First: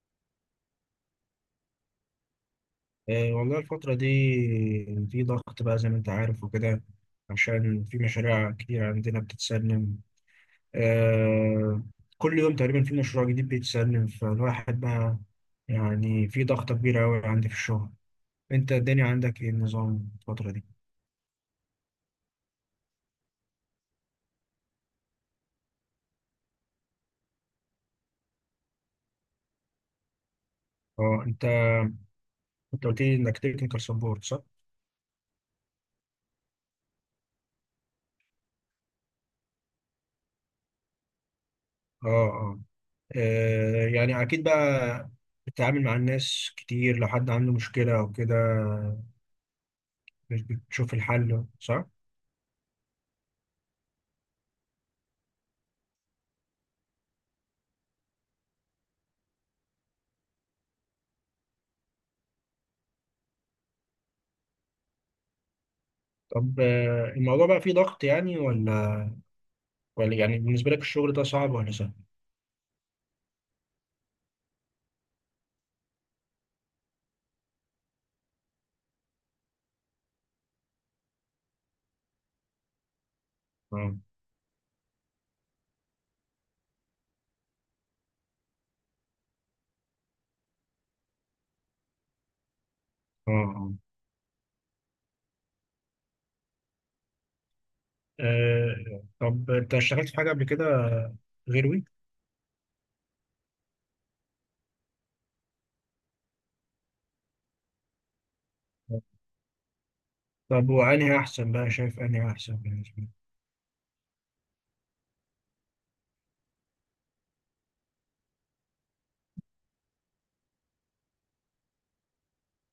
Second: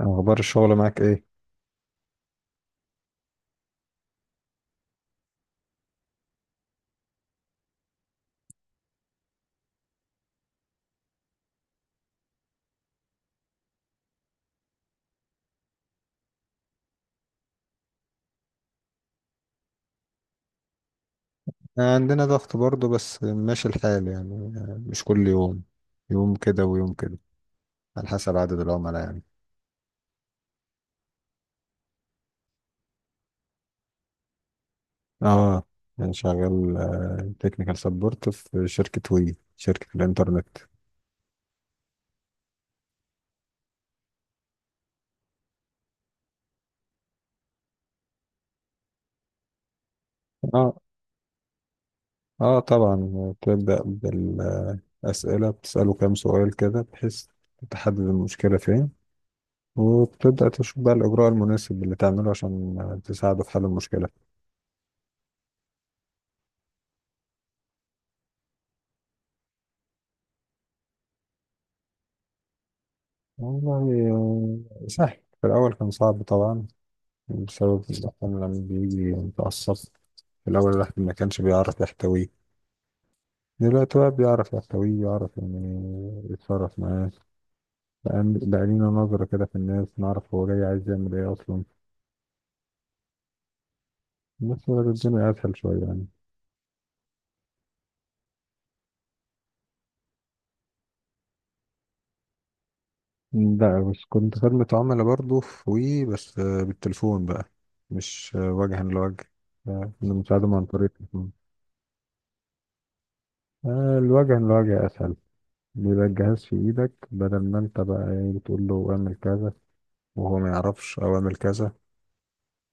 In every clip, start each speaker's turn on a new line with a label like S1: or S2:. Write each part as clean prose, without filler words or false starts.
S1: أخبار الشغل معاك إيه؟
S2: إيه والله الفترة دي في ضغط بقى زي ما أنت عارف وكده، عشان في مشاريع كتير عندنا بتتسلم. آه، كل يوم تقريبا في مشروع جديد بيتسلم، فالواحد بقى يعني في ضغطة كبيرة أوي عندي في الشغل. أنت الدنيا عندك إيه النظام الفترة دي؟
S1: عندنا ضغط برضه، بس ماشي الحال يعني. مش كل يوم، يوم كده ويوم كده، على حسب عدد العملاء يعني.
S2: أه أنت أنت قلت لي إنك تكنيكال سبورت، صح؟
S1: آه، يعني شغال تكنيكال سبورت في شركة وي، شركة الإنترنت.
S2: أه أه آه، يعني أكيد بقى بتتعامل مع الناس كتير، لو حد عنده مشكلة أو كده
S1: آه
S2: بتشوف الحل، صح؟
S1: آه، طبعا تبدأ بالأسئلة، بتسأله كام سؤال كده بحيث تحدد المشكلة فين، وبتبدأ تشوف بقى الإجراء المناسب اللي تعمله عشان تساعده في حل المشكلة.
S2: طب الموضوع بقى فيه ضغط يعني ولا يعني بالنسبة لك الشغل ده صعب ولا سهل؟
S1: والله سهل. في الأول كان صعب طبعا بسبب الزحام، لما بيجي متعصب. في الأول الواحد ما كانش بيعرف يحتويه،
S2: اه
S1: دلوقتي بقى بيعرف يحتويه، يعرف يعني يتصرف معاه. بقى لينا نظرة كده في الناس، نعرف هو جاي عايز يعمل ايه أصلا.
S2: اه اه
S1: بس بقى الدنيا أسهل شوية يعني.
S2: طب انت اشتغلت في حاجة قبل كده غير وي؟
S1: لا، بس كنت خدمة عملاء برضه في وي، بس بالتليفون بقى. مش وجها لوجه. كنا بنساعدهم عن
S2: طب
S1: طريق
S2: وانهي
S1: التليفون.
S2: احسن بقى؟ شايف انهي احسن بالنسبة لك؟
S1: آه، الوجها لوجه أسهل. بيبقى الجهاز في إيدك، بدل ما أنت بقى بتقول له اعمل كذا وهو ما يعرفش، او اعمل كذا.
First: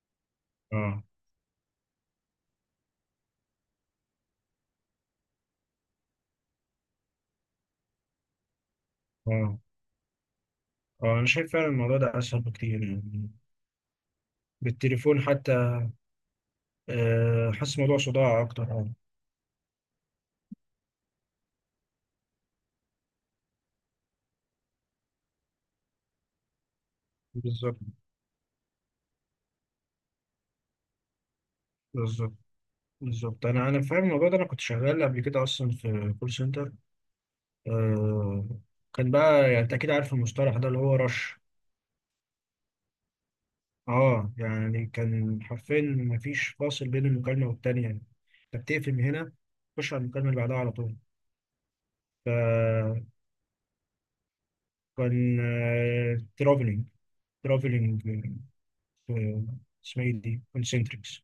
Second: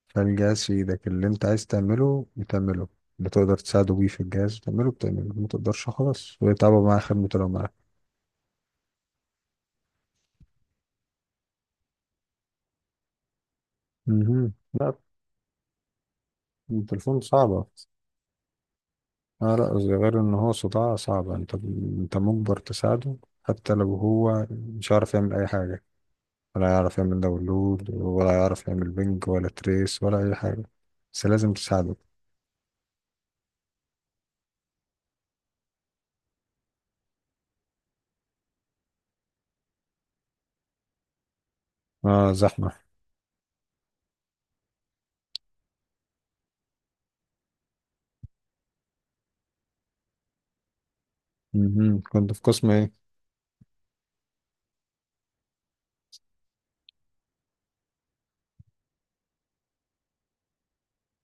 S1: فالجهاز في
S2: اه
S1: ايدك، اللي انت عايز تعمله بتعمله. بتقدر تساعده بيه، في الجهاز بتعمله بتعمله، ما تقدرش خلاص ويتعبوا معاه خدمته لو معاه.
S2: اه اه شايف فعلا الموضوع ده اسهل بكتير يعني،
S1: مهم. لا،
S2: بالتليفون حتى.
S1: التليفون صعبة.
S2: حاسس موضوع صداع اكتر. اه
S1: لا، غير ان هو صداع صعبة، انت مجبر تساعده حتى لو هو مش عارف يعمل اي حاجة، ولا يعرف يعمل
S2: بالظبط.
S1: داونلود، ولا يعرف يعمل بنج ولا تريس ولا اي حاجة، بس لازم تساعده.
S2: بالظبط. بالظبط، انا فاهم الموضوع ده، انا كنت شغال قبل كده اصلا في كول سنتر. آه، كان بقى يعني انت اكيد عارف المصطلح ده، اللي هو رش.
S1: اه، زحمة.
S2: اه يعني كان حرفيا مفيش فاصل بين المكالمة والتانية يعني، انت بتقفل من هنا تخش على المكالمة اللي بعدها على طول.
S1: مهم. كنت في قسم ايه؟
S2: فكان ترافلينج. ترافلينج. اسمها ايه دي؟ كونسنتريكس.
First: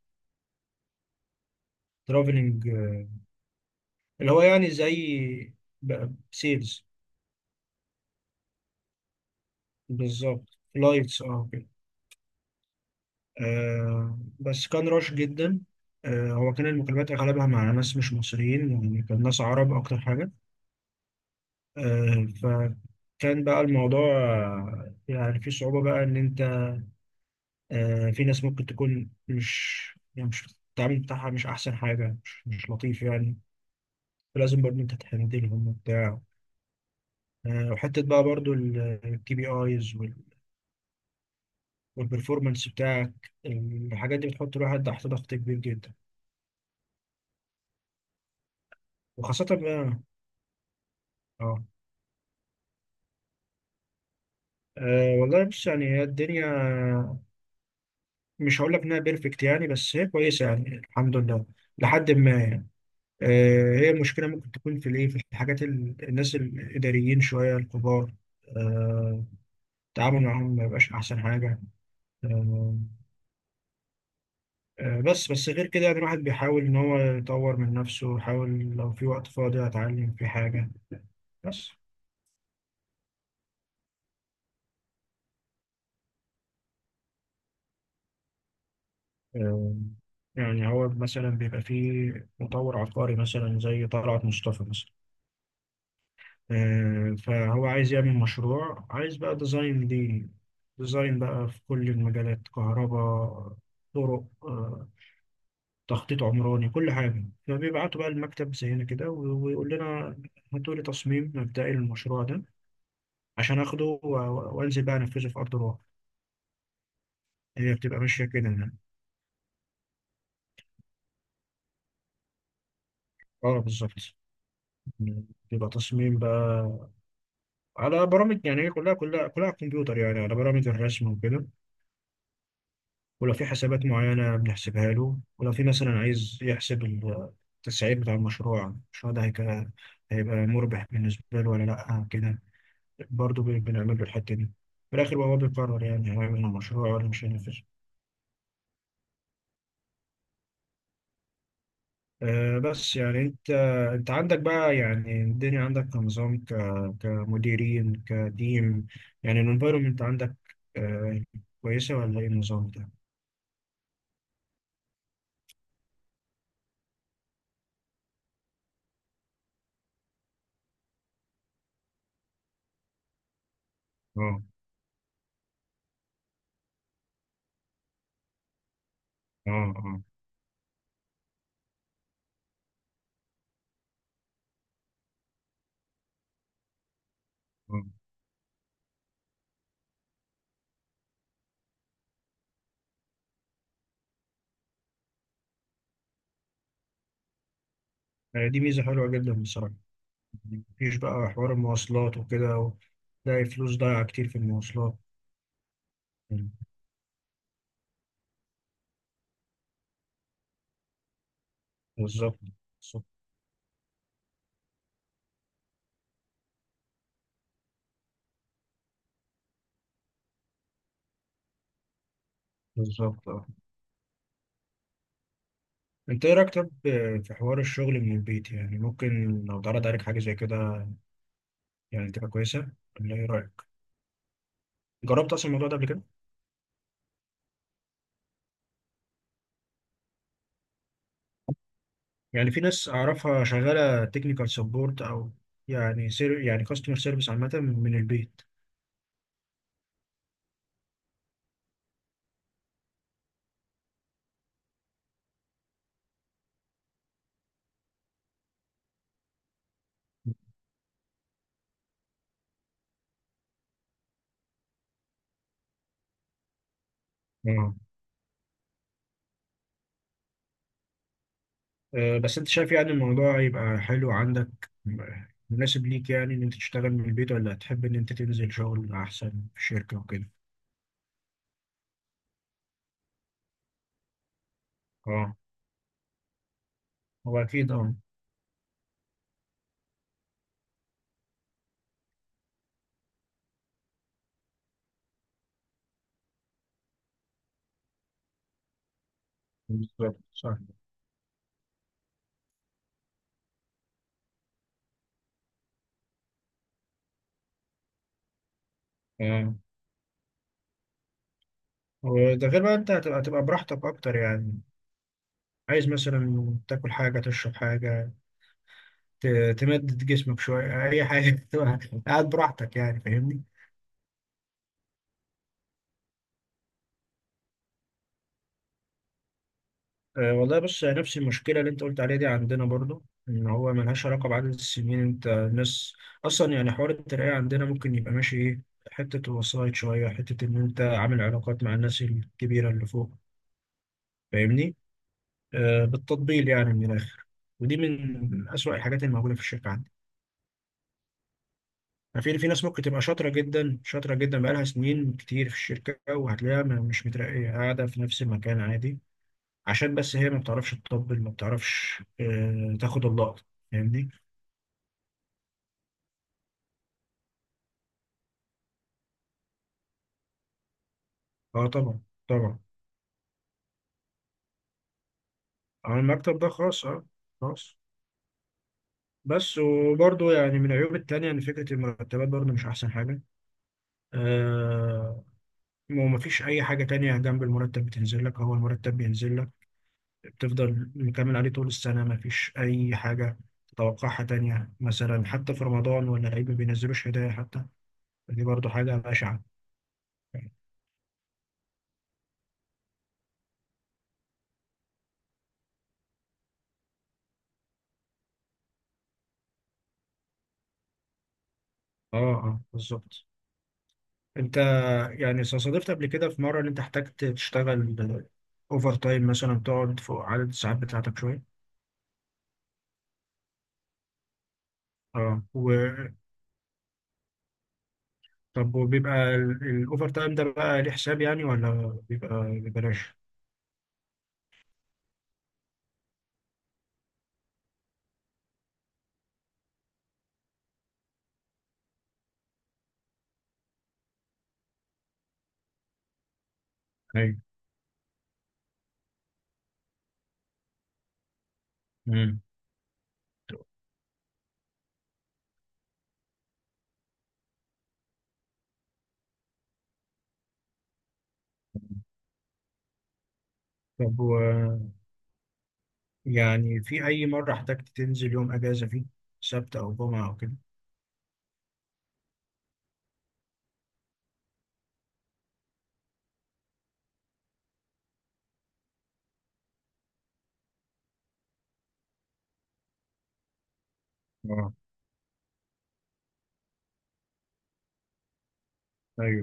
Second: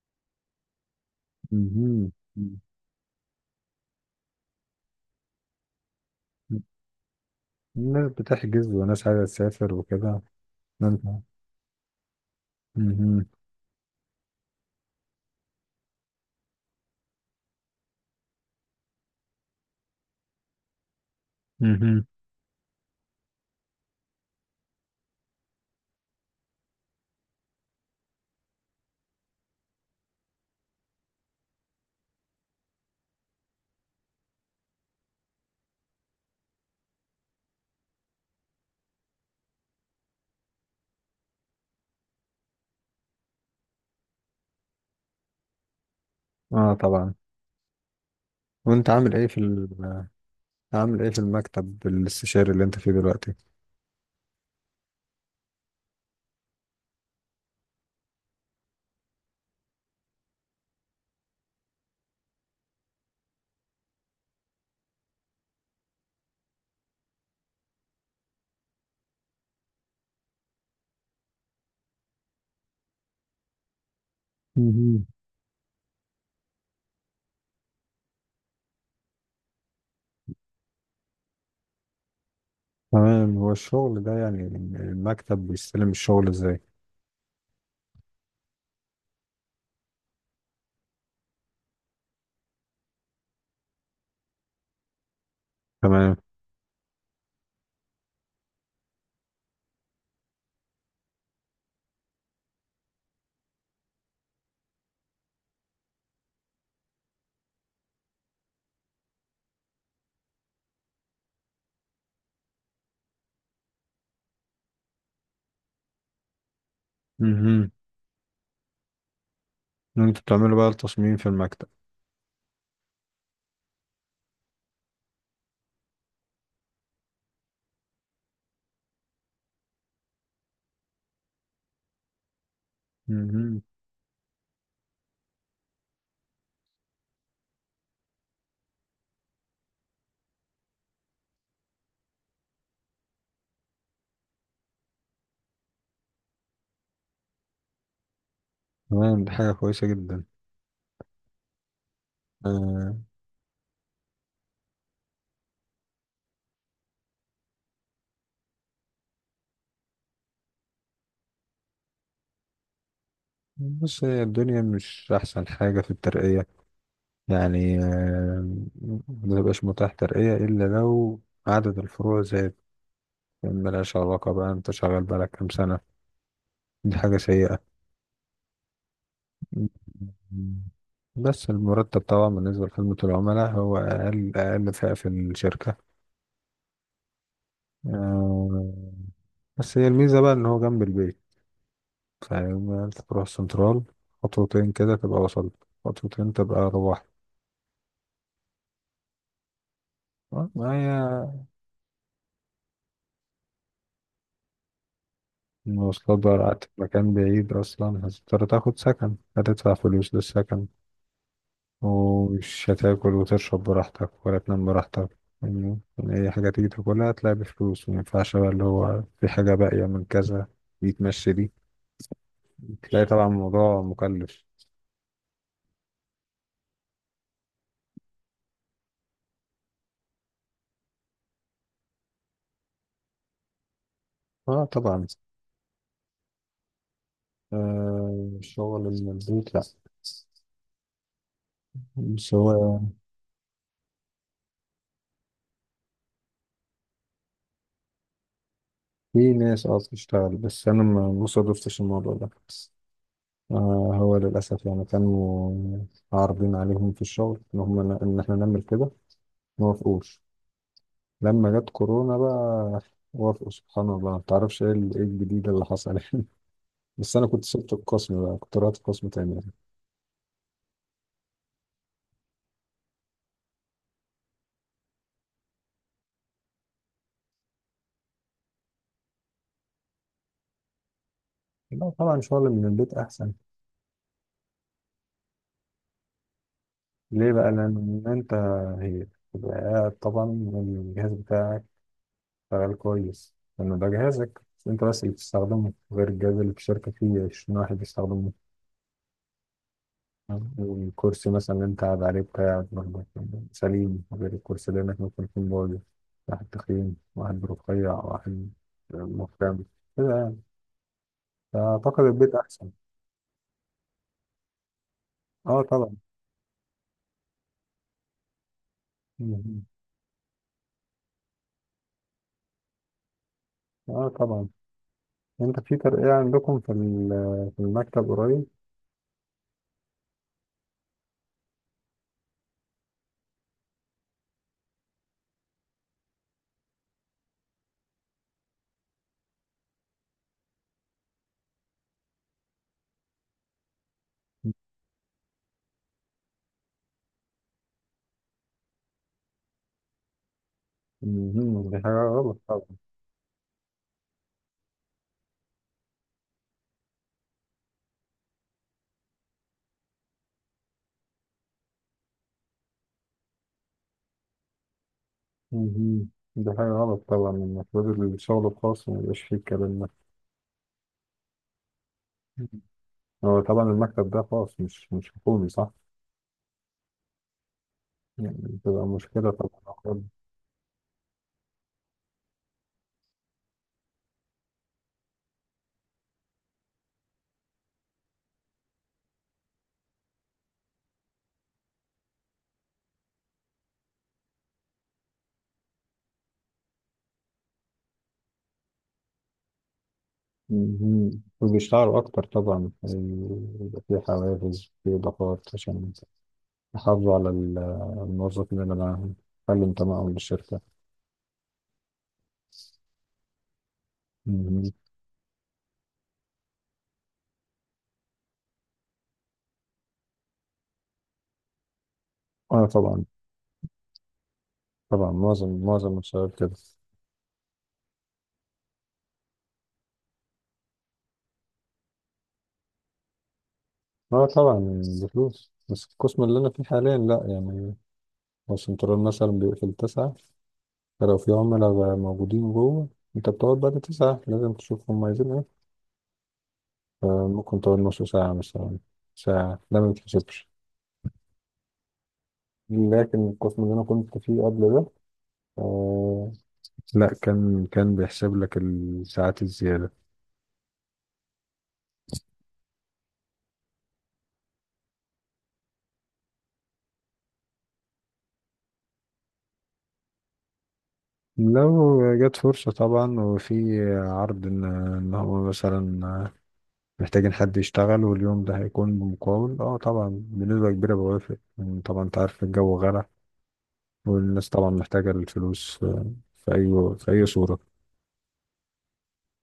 S1: مهم.
S2: ترافلينج، اللي هو يعني زي سيلز.
S1: الناس بتحجز، وناس عايزة تسافر وكده.
S2: بالظبط،
S1: انت.
S2: لايتس، اه كده.
S1: مهم.
S2: بس كان رش جدا. هو كان المكالمات اغلبها مع ناس مش مصريين يعني، كان ناس عرب اكتر حاجة.
S1: مهم.
S2: فكان بقى الموضوع يعني في صعوبة بقى، إن أنت في ناس ممكن تكون مش يعني، مش التعامل بتاعها مش أحسن حاجة، مش لطيف يعني، فلازم برضه أنت تهندلهم وبتاع. وحتة بقى برضه الكي بي آيز والبرفورمانس بتاعك، الحاجات دي بتحط الواحد تحت ضغط كبير جدا.
S1: اه طبعا. وانت عامل ايه في
S2: وخاصة
S1: ال...
S2: بقى.
S1: عامل ايه في
S2: اه
S1: المكتب الاستشاري اللي انت فيه دلوقتي؟
S2: والله بص، يعني هي الدنيا مش هقول لك انها بيرفكت يعني، بس هي كويسه يعني الحمد لله، لحد ما يعني. هي المشكلة ممكن تكون في الإيه، في الحاجات الناس الإداريين شوية الكبار آه، التعامل معاهم ما يبقاش أحسن حاجة. آه،
S1: مهم.
S2: بس غير كده يعني الواحد بيحاول إن هو يطور من نفسه، يحاول لو في وقت فاضي أتعلم في حاجة بس.
S1: تمام، هو الشغل ده يعني المكتب بيستلم الشغل ازاي؟
S2: آه، يعني هو مثلا بيبقى فيه مطور عقاري مثلا زي طلعت مصطفى مثلا،
S1: تمام.
S2: فهو عايز يعمل مشروع، عايز بقى ديزاين ليه. ديزاين بقى في كل المجالات: كهرباء، طرق، تخطيط عمراني، كل حاجة، فبيبعتوا بقى المكتب زينا كده ويقول لنا هاتوا لي تصميم مبدئي للمشروع ده عشان اخده وانزل بقى انفذه في ارض الواقع.
S1: مهم.
S2: هي بتبقى ماشية كده يعني.
S1: انت بتعملوا بقى التصميم في المكتب.
S2: اه بالظبط، بيبقى تصميم بقى على برامج يعني، هي كلها على الكمبيوتر يعني، على برامج الرسم وكده. ولو في
S1: مهم.
S2: حسابات معينة بنحسبها له، ولو في مثلا عايز يحسب التسعير بتاع المشروع، ده هيبقى مربح بالنسبة له ولا لأ كده، برضه بنعمل له الحتة دي. في الآخر هو بيقرر يعني هيعمل المشروع ولا مش هينفذ.
S1: تمام، دي حاجة كويسة جدا.
S2: آه، بس
S1: آه.
S2: يعني أنت عندك بقى يعني الدنيا عندك كنظام كمديرين كتيم يعني، الانفايرمنت عندك آه كويسة ولا إيه النظام ده؟
S1: بص، هي الدنيا مش أحسن حاجة في الترقية يعني. ما بيبقاش متاح ترقية إلا لو عدد الفروع زاد. يا عم، ملهاش علاقة
S2: اه
S1: بقى انت شغال بقالك كام سنة. دي حاجة سيئة.
S2: اه اه
S1: مم. بس المرتب طبعا بالنسبة لخدمة العملاء هو أقل، أقل فئة في الشركة.
S2: اه
S1: آه، بس هي الميزة بقى إن هو جنب البيت، فيعني أنت تروح السنترال، خطوتين كده تبقى وصلت، خطوتين تبقى روحت.
S2: دي ميزة حلوة جدا بصراحة.
S1: آه، ما
S2: مفيش بقى
S1: هي.
S2: حوار المواصلات وكده تلاقي فلوس ضايعة كتير في المواصلات.
S1: المواصلات بقى قعدت في مكان بعيد، أصلا هتضطر تاخد سكن، هتدفع فلوس للسكن،
S2: بالظبط.
S1: ومش
S2: بالظبط.
S1: هتاكل وتشرب براحتك ولا تنام براحتك يعني. أي حاجة تيجي تاكلها تلاقي بفلوس، مينفعش بقى اللي هو في حاجة باقية من كذا يتمشي دي. تلاقي
S2: بالظبط،
S1: طبعا الموضوع مكلف.
S2: انت ايه رايك طب في حوار الشغل من البيت؟ يعني ممكن لو اتعرض عليك حاجه زي كده يعني تبقى كويسه، ولا ايه رايك؟
S1: اه طبعا.
S2: جربت اصلا الموضوع ده قبل كده؟
S1: آه، شغل من البيت لا، بس
S2: يعني في
S1: هو.
S2: ناس اعرفها شغاله تكنيكال سبورت او يعني سير يعني كاستمر سيرفيس عامه من البيت.
S1: في ناس اه بتشتغل، بس أنا ما صادفتش الموضوع ده. آه، هو للأسف يعني كانوا عارضين عليهم في الشغل إن هم، إن إحنا نعمل كده، ما وافقوش. لما جت كورونا بقى وافقوا، سبحان الله. ما تعرفش ايه إيه الجديد اللي حصل بس انا كنت سبت
S2: اه
S1: القسم بقى، كنت رحت قسم تاني.
S2: بس انت شايف يعني الموضوع يبقى حلو عندك، مناسب ليك يعني ان انت تشتغل من البيت، ولا تحب ان انت تنزل شغل احسن في الشركه وكده؟
S1: لا طبعا، شغل من البيت احسن.
S2: اه،
S1: ليه
S2: هو
S1: بقى؟
S2: اكيد اه،
S1: لان انت. هي تبقى قاعد طبعا، الجهاز بتاعك شغال كويس، لانه ده جهازك، بس انت بس اللي بتستخدمه، غير الجهاز اللي في الشركه فيه 20 واحد بيستخدمه.
S2: بالظبط صح.
S1: والكرسي مثلا اللي انت قاعد عليه بتاعك برضه سليم، غير الكرسي اللي انك ممكن يكون بايظ، واحد تخين، واحد رفيع، واحد
S2: اه،
S1: مفرم كده يعني. فأعتقد البيت
S2: وده غير
S1: أحسن.
S2: بقى انت هتبقى براحتك اكتر يعني.
S1: اه
S2: عايز
S1: طبعا.
S2: مثلا تاكل حاجة، تشرب حاجة،
S1: مهم.
S2: تمدد جسمك شوية، أي حاجة تبقى قاعد براحتك يعني، فاهمني؟
S1: اه طبعا. انت في ترقية عندكم في المكتب قريب؟
S2: أه والله بص، نفس المشكلة اللي أنت قلت عليها دي عندنا برضو، إن هو ملهاش علاقة بعدد السنين. أنت الناس أصلا يعني حوار الترقية عندنا ممكن يبقى ماشي إيه، حتة وسايط شوية، حتة إن أنت عامل علاقات مع الناس الكبيرة اللي فوق، فاهمني؟ أه، بالتطبيل يعني من الآخر، ودي من أسوأ الحاجات الموجودة في الشركة عندنا.
S1: مهم. دي حاجة
S2: في
S1: غلط
S2: ناس
S1: طبعا.
S2: ممكن تبقى شاطرة جدا، شاطرة جدا، بقالها سنين كتير في الشركة، وهتلاقيها مش مترقية، قاعدة في نفس المكان عادي، عشان بس هي ما بتعرفش تطبل، ما بتعرفش تاخد اللقطة، فاهمني؟
S1: مهم. دي حاجة غلط طبعا، المفروض الشغل الخاص ما يبقاش فيه الكلام ده.
S2: اه طبعا، طبعا.
S1: مهم. هو طبعا المكتب ده خاص، مش حكومي، صح؟
S2: على المكتب ده خاص، اه، خاص.
S1: يعني بتبقى مشكلة
S2: بس
S1: طبعا.
S2: وبرضه يعني من العيوب التانية إن فكرة المرتبات برضه مش أحسن حاجة. آه، ومفيش أي حاجة تانية جنب المرتب بتنزل لك، هو المرتب بينزل لك بتفضل مكمل عليه طول السنة، مفيش أي حاجة تتوقعها تانية مثلا، حتى في رمضان ولا العيد ما بينزلوش هدايا حتى، دي برضو حاجة بشعة.
S1: مهم. وبيشتغلوا أكتر طبعا، يبقى في حوافز، في إضافات، عشان يحافظوا على الموظفين اللي معاهم، يخلوا انتمائهم للشركة.
S2: اه، اه بالظبط. انت
S1: مهم.
S2: يعني صادفت قبل كده في مرة ان انت احتجت تشتغل اوفر تايم مثلا، تقعد فوق عدد الساعات بتاعتك شوية؟
S1: أه طبعا.
S2: اه
S1: معظم الشباب كده.
S2: طب وبيبقى الاوفر تايم ده بقى ليه حساب يعني، ولا بيبقى ببلاش؟
S1: أه طبعا بفلوس، بس القسم اللي أنا فيه حاليا لأ يعني. هو السنترال مثلا بيقفل 9، فلو في عملاء بقى موجودين جوه، أنت بتقعد بعد 9، لازم تشوف هم عايزين إيه،
S2: ايوه.
S1: فممكن تقعد نص ساعة مثلا، ساعة، ده ما بيتحسبش.
S2: مم.
S1: لكن القسم اللي أنا كنت فيه قبل ده آه، لا، كان بيحسب لك الساعات الزيادة.
S2: طب يعني في أي مرة احتجت تنزل يوم أجازة فيه، سبت أو جمعة أو كده؟
S1: لو جت فرصة طبعا وفي عرض إن، هو مثلا محتاجين حد يشتغل، واليوم ده هيكون بمقاول، أه طبعا بنسبة كبيرة بوافق يعني. طبعا أنت عارف الجو غلا، والناس طبعا
S2: اه،
S1: محتاجة الفلوس. في أي صورة.
S2: أيوه.